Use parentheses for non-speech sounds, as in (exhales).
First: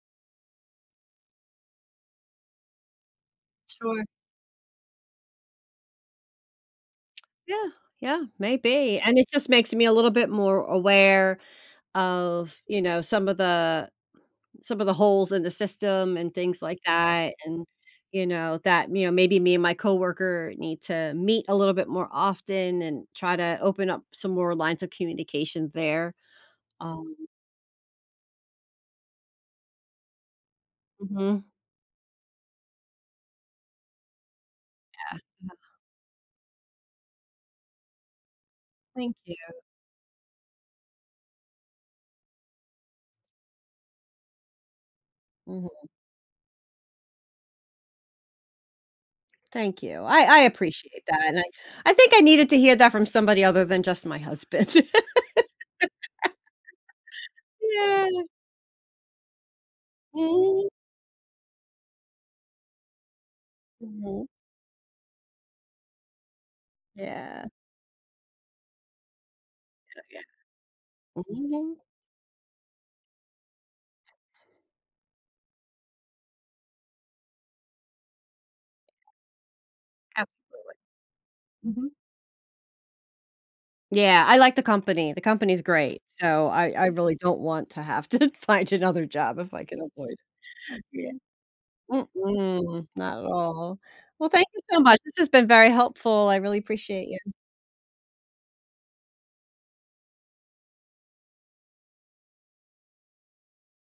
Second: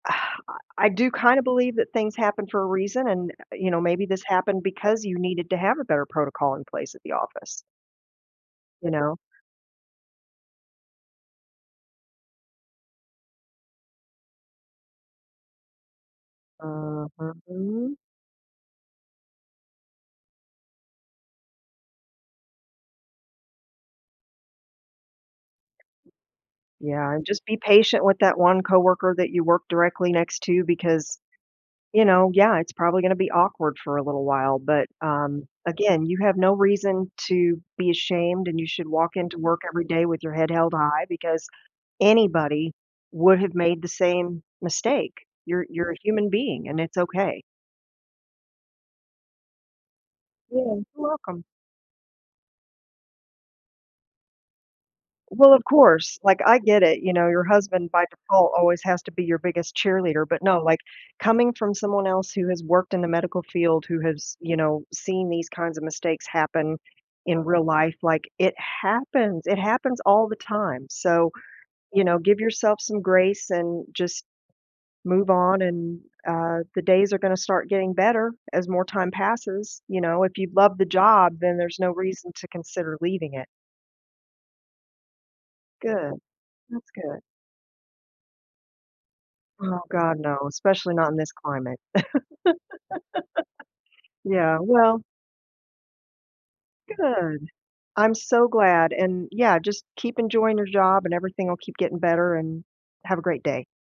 (exhales) I I do kinda believe that things happen for a reason, and, u uh, you know, Sure. maybe this happened because you needed to have a better protocol in place at the office. Yeah. Yeah, You maybe. know? And it just makes me a little bit more aware of, you know, some of the some of the holes in the system and things like Uh-huh, that, and, mhm. you know, that, you know, maybe me and my coworker need to meet a little bit more often, and try to open up some more lines of communication there. Yeah, Um and just be patient with that one coworker that you work directly next to because, Mhm. you know, yeah, it's probably gonna be awkward for a little while, but, Yeah, um, yeah. again, you have no reason to be ashamed and you should walk Thank you. into work every day with your head held high, because anybody would have made the same mistake. You're Mhm. you're a human being and it's okay. Thank you. I I Yeah, you're appreciate that, and welcome. I I think I needed to hear that from somebody other than just my husband. (laughs) Well, of course, like I get it, you know, your husband by Yeah. default always has to be your biggest cheerleader, but no, Mm. like, coming from someone else who has worked in the medical field, who Mhm. has, you know, seen these kinds of mistakes happen in Yeah. real life, like it happens, it happens But yeah, all the time, so, mhm. you know, give yourself some grace and just move on and, uh, the days are gonna start getting better, as more time passes, you know, if you love Absolutely. the job then there's no Mhm. reason to consider leaving it. Yeah. I like the company, the company is great, Good. so I I That's really good. don't want to have to find another job if I can Oh avoid god, no, it. especially not Yeah. in this climate. Mm-mm, not at all. (laughs) Well, thank Yeah, you so much, well this has been very helpful, I really appreciate you. Good. I'm so glad, and yeah, just keep enjoying your job and everything will keep getting better, and have a great day.